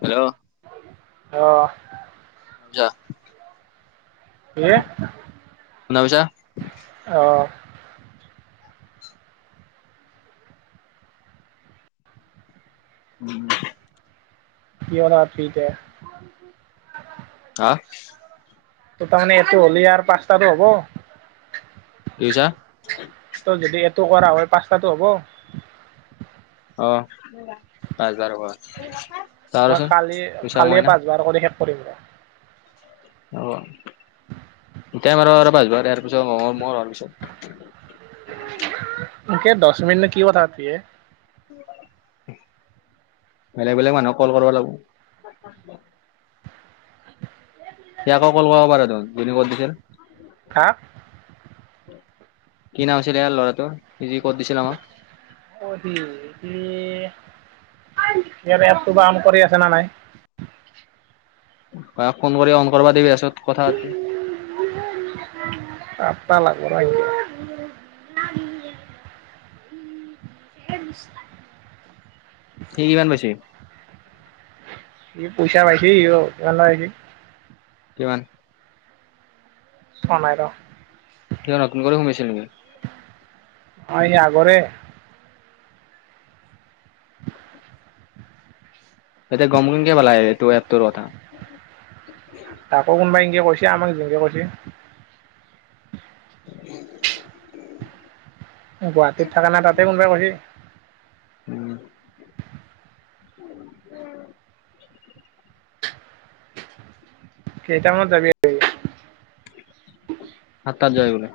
Hello, অ', [unintelligible] যায় কি অ, উম, কি কলা এতিয়া হাহ। ত তাৰমানে এইটো হ'লে আৰু পাচটাতো হব। কি কৈছা। টো কৰা হয় পাচটাটো হ'ব। অ, পাচ হাজাৰ টকা। মই কালি কালিয়ে পাচবাৰ কৰি শেষ কৰিম ৰ অ', আৰু এতিয়া [unintelligible] ইয়াৰ পিছত ম মৰ হোৱাৰ পিছত। এতিয়া দচ মিনিটনো কি কথা পাতিবি হে। [inaudible] বেলেগ - বেলেগ মানুহক কল কৰিব লাগিব। সি আকৌ কল কৰিব পাৰে ন যদি কত দিছিল। হা কি নাম আছিলে ইয়াৰ ল'ৰাটো জি কৰি দিছিল আমাক অ, সি - সি। [unintelligible] ইয়াতো কাম কৰি আছে ন নাই। অ, ফোন কৰি অন কৰিবা দিবি পাছত কথা পাতিবি। পাতবা লাগব [unintelligible] [inaudible] সি কিমান পাইছে। সি পইচা পাইছি সি অ, কিমান? চোৱা নাই ৰ কিমান নতুন কৰি সোমাইছিল নেকি। অ, সি আগৰে [inaudible] এতিয়া গম কেনেকে পালা এইটো এ তোৰ কথা। তাকো কোনোবাই এনকে কৈছে আমাক যেনকে কৈছে। [unintelligible] গুৱাহাটীত থাকে না তাতে কোনোবাই কৈছে। উম, [unintelligible] কেইটামানত যাবি আ সাত তাত জাবি বোলে।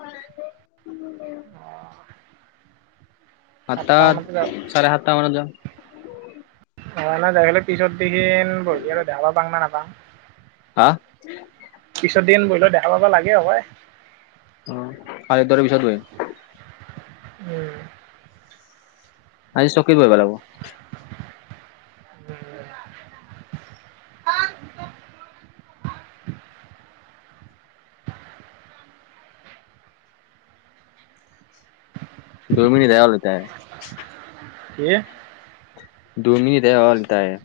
সাতটা সাতটাত মানতে যাওঁ চাৰে সাতটা মানত যাম। অ, ন যাই ফেলেক পিছত দেখিন বহিবলে জাঘা পাং না নাপাং। হাহ। পিছত দিন বহিলো দেখা পাবা লাগে হবায়। অ, আজ তৰ পিছত বহি উম, আজি চকীত বহি বা লাগব। অ', দুই মিনিটহে হ'ল এতিয়াই। কি? দুমিনিতে হ'ল তাইৰ।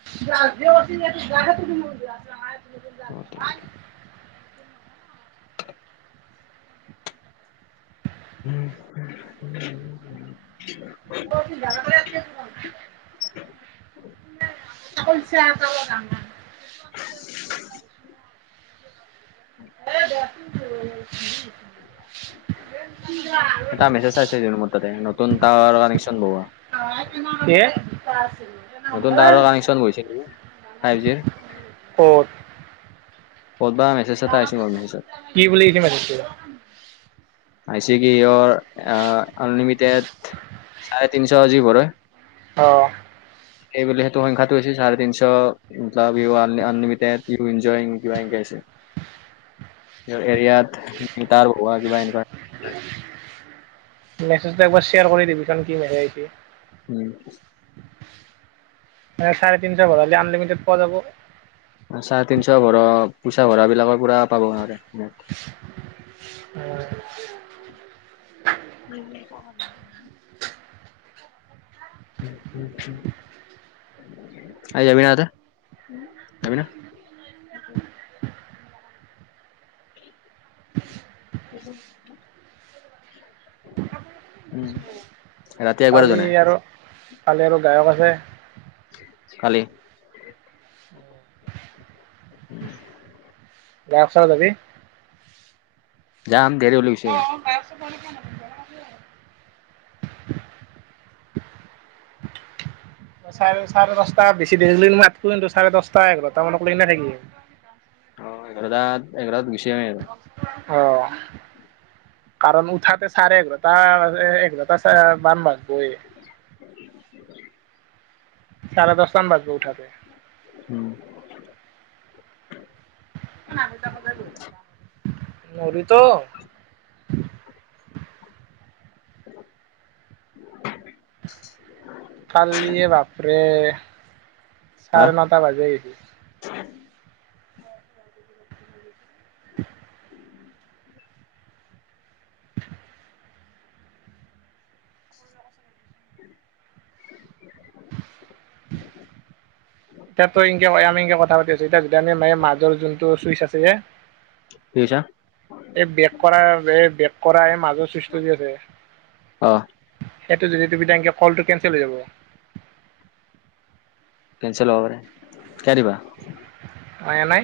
[inaudible] অ', তেন উম, উম। [inaudible] [inaudible] [inaudible] হ'ব। [inaudible] এটা মেছেজ আছে মোৰ ততে নতুন টাৱাৰ কানেকশচন বোহুৱা [inaudible] নতুন টাৱাৰৰ কানেকচন গৈছে নেকি? ফাইভ জিৰ ক'ত ক'তবা মেছেজ এটা আহিছে মোৰ মেছেজত কি বুলি [unintelligible] মাতিছিল? আই চি কি ইৰ আনলিমিটেড চাৰে তিনিশ যি পৰে অ'। এইবোলে সেইটো সংখ্যাটো হৈছে চাৰে তিনশ [unintelligible] আনলিমিড ইনজয়িং কিবা সিংকে আছে। এৰিয়াত তাৰ বহোৱা কিবা এনেকুৱা [inaudible] মেছেজটো একবাৰ শ্বেয়াৰ কৰি দিবিচোন কি মেছেজ আইছে। উম। চাৰে তিনশ ভৰালে আনলিমিটেড পোৱা যাব। চাৰে তিনশ ভৰা পইচা ভৰা বিলাকৰ পুৰা পাব নোৱাৰে। উম। [inaudible] উম, উম, উম। আ জমিনা তাতে জমিনা [inaudible] উম, ৰাতি একবাৰো কালি যোৱা নাই। আৰু কালি আৰু গায়ক আছে। কালি উম। গায়ক চাবা যাবি? যাম দেৰিও লৈ গৈছে। [inaudible] চাৰে চাৰে দহটা বেছি দেৰি মাতক কিন্তু চাৰে দহটা এঘাৰটা মানক ল না থাকিম। অ', এগ্ৰ গছ অ'। কাৰণ উঠাতে চাৰে এঘাৰটা, এঘাৰটা মান গ [inaudible] চাৰা দশটাম বাজ গৈ উঠাতে। উম নমি ত মাজ গ'ল নৰিটো কালি বাপৰে হা চাৰে নটা বাজে আহছো উম। [inaudible] ইতাটো এনকে ক আমি এনকে কথা পাতি আছো, এতিয়া য আমি ম মাজৰ যোনটো চুইচ আছে যে। কি কৈছা এই বেক কৰা- এই বেক কৰা এই মাজ [unintelligible] আছে। অ এইটো যদি তুমি তেনকে কলটো কেঞ্চেল হৈ যাব। কেনচেল হ'ব পাৰে, শিকাই দিবা। অ' এ নাই।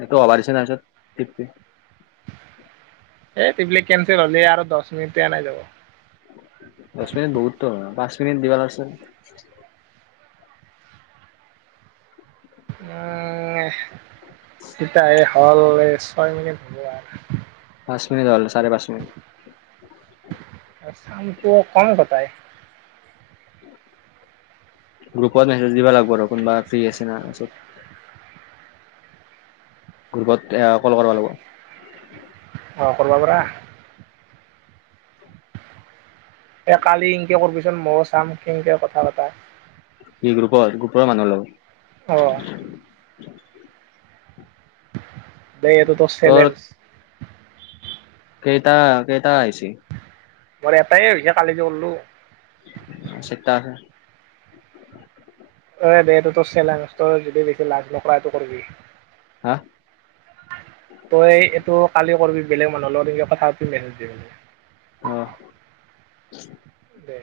এইটো অবাৰিছে নাইচত [unintelligible] এ সেইবিলাক কেনচেল হ'লে আৰু দচ মিনিটে নাই [unintelligible] দছ মিনিট বহুত দেখোন, পাঁচ মিনিট দিব লাগছে। [unintelligible] [unintelligible] হ'ল এ ছয় মিনিট হ'ব আৰু। পাঁচ মিনিট হ'ল চাৰে পাঁচ মিনিট। [unintelligible] [inaudible] গ্ৰুপত মেছেজ দিবা লাগিব ৰ কোনোবা ফ্ৰী আছে না তাৰপিছত গ্ৰুপত এ কল কৰবা লাগব। অ' কৰবা পাৰা। এ কালি ইনকে কৰবিচোন ময়ো চাম কেনকে কথা পাতা। কি গ্ৰুপত, গ্ৰুপৰ মানুহ লগত। অ'। [inaudible] দেই এইটো তোৰ চেলেঞ্জ। কেটা কেইটা আহিছে। মোৰ এটাই হৈছে, কালি যে কৰলো। [unintelligible] তই এটো টোৰ চেলেঞ্জ যদি বেছি লাজ নকৰা এটো কৰিবি। হা। তই এইটো কালি কৰবি বেলেগ মানুহৰ লগত এনেকে কথা পাতিবি মেছেজ দিম। অ'। দে।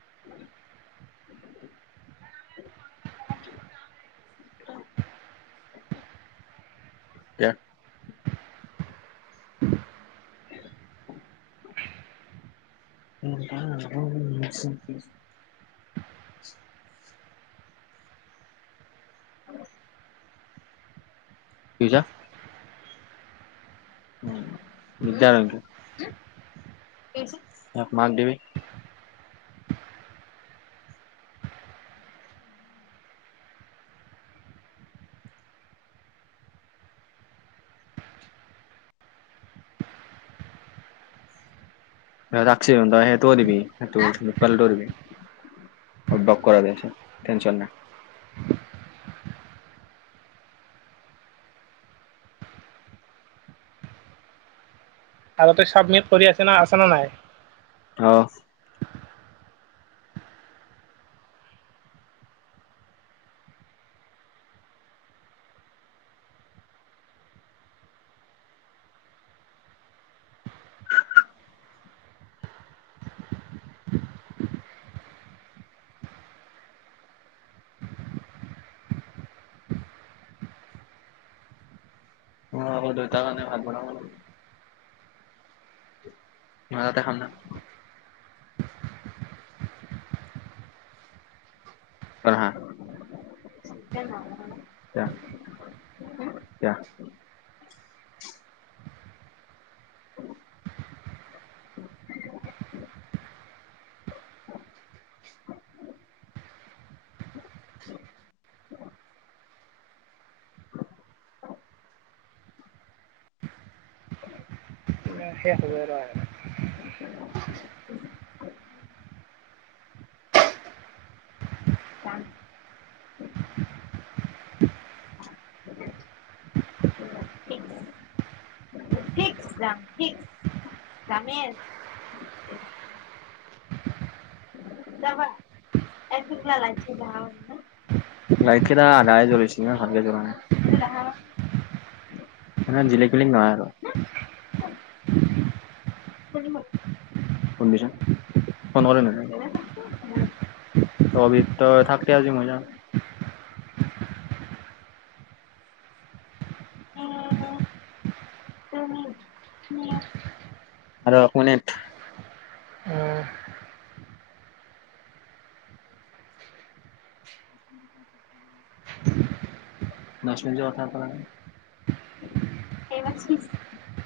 [inaudible] [unintelligible] [inaudible] [inaudible] কি কৈছা। উম, [unintelligible] [unintelligible] সেইটোৱো দিবি, সেইটো [unintelligible] দিবি। অভ্যাস কৰা [unintelligible] টেনচন নাই। আৰু তই চাবমিট কৰি আছ না আছ নে নাই। অ'। অ' মোৰ দুইটা কাৰনে ভাত বনাব লাগে। [unintelligible] [unintelligible] [unintelligible] এতিয়া [unintelligible] [unintelligible] [unintelligible] লাইত কেইটা আধাহে জ্বলিছে ন ভালকে জ্বলা নাই। মানে জিলিকমিলিক নহয় আৰু। কণ্ডিচন ফোন কৰিম [unintelligible] তই কবি তই থাকতে আজি মই জাং। আৰু এক মিনিট নচেল যোৱা পৰাই [unintelligible]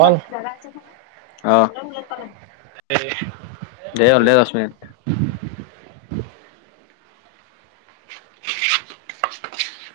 অ, অ', [unintelligible] দে দে আছো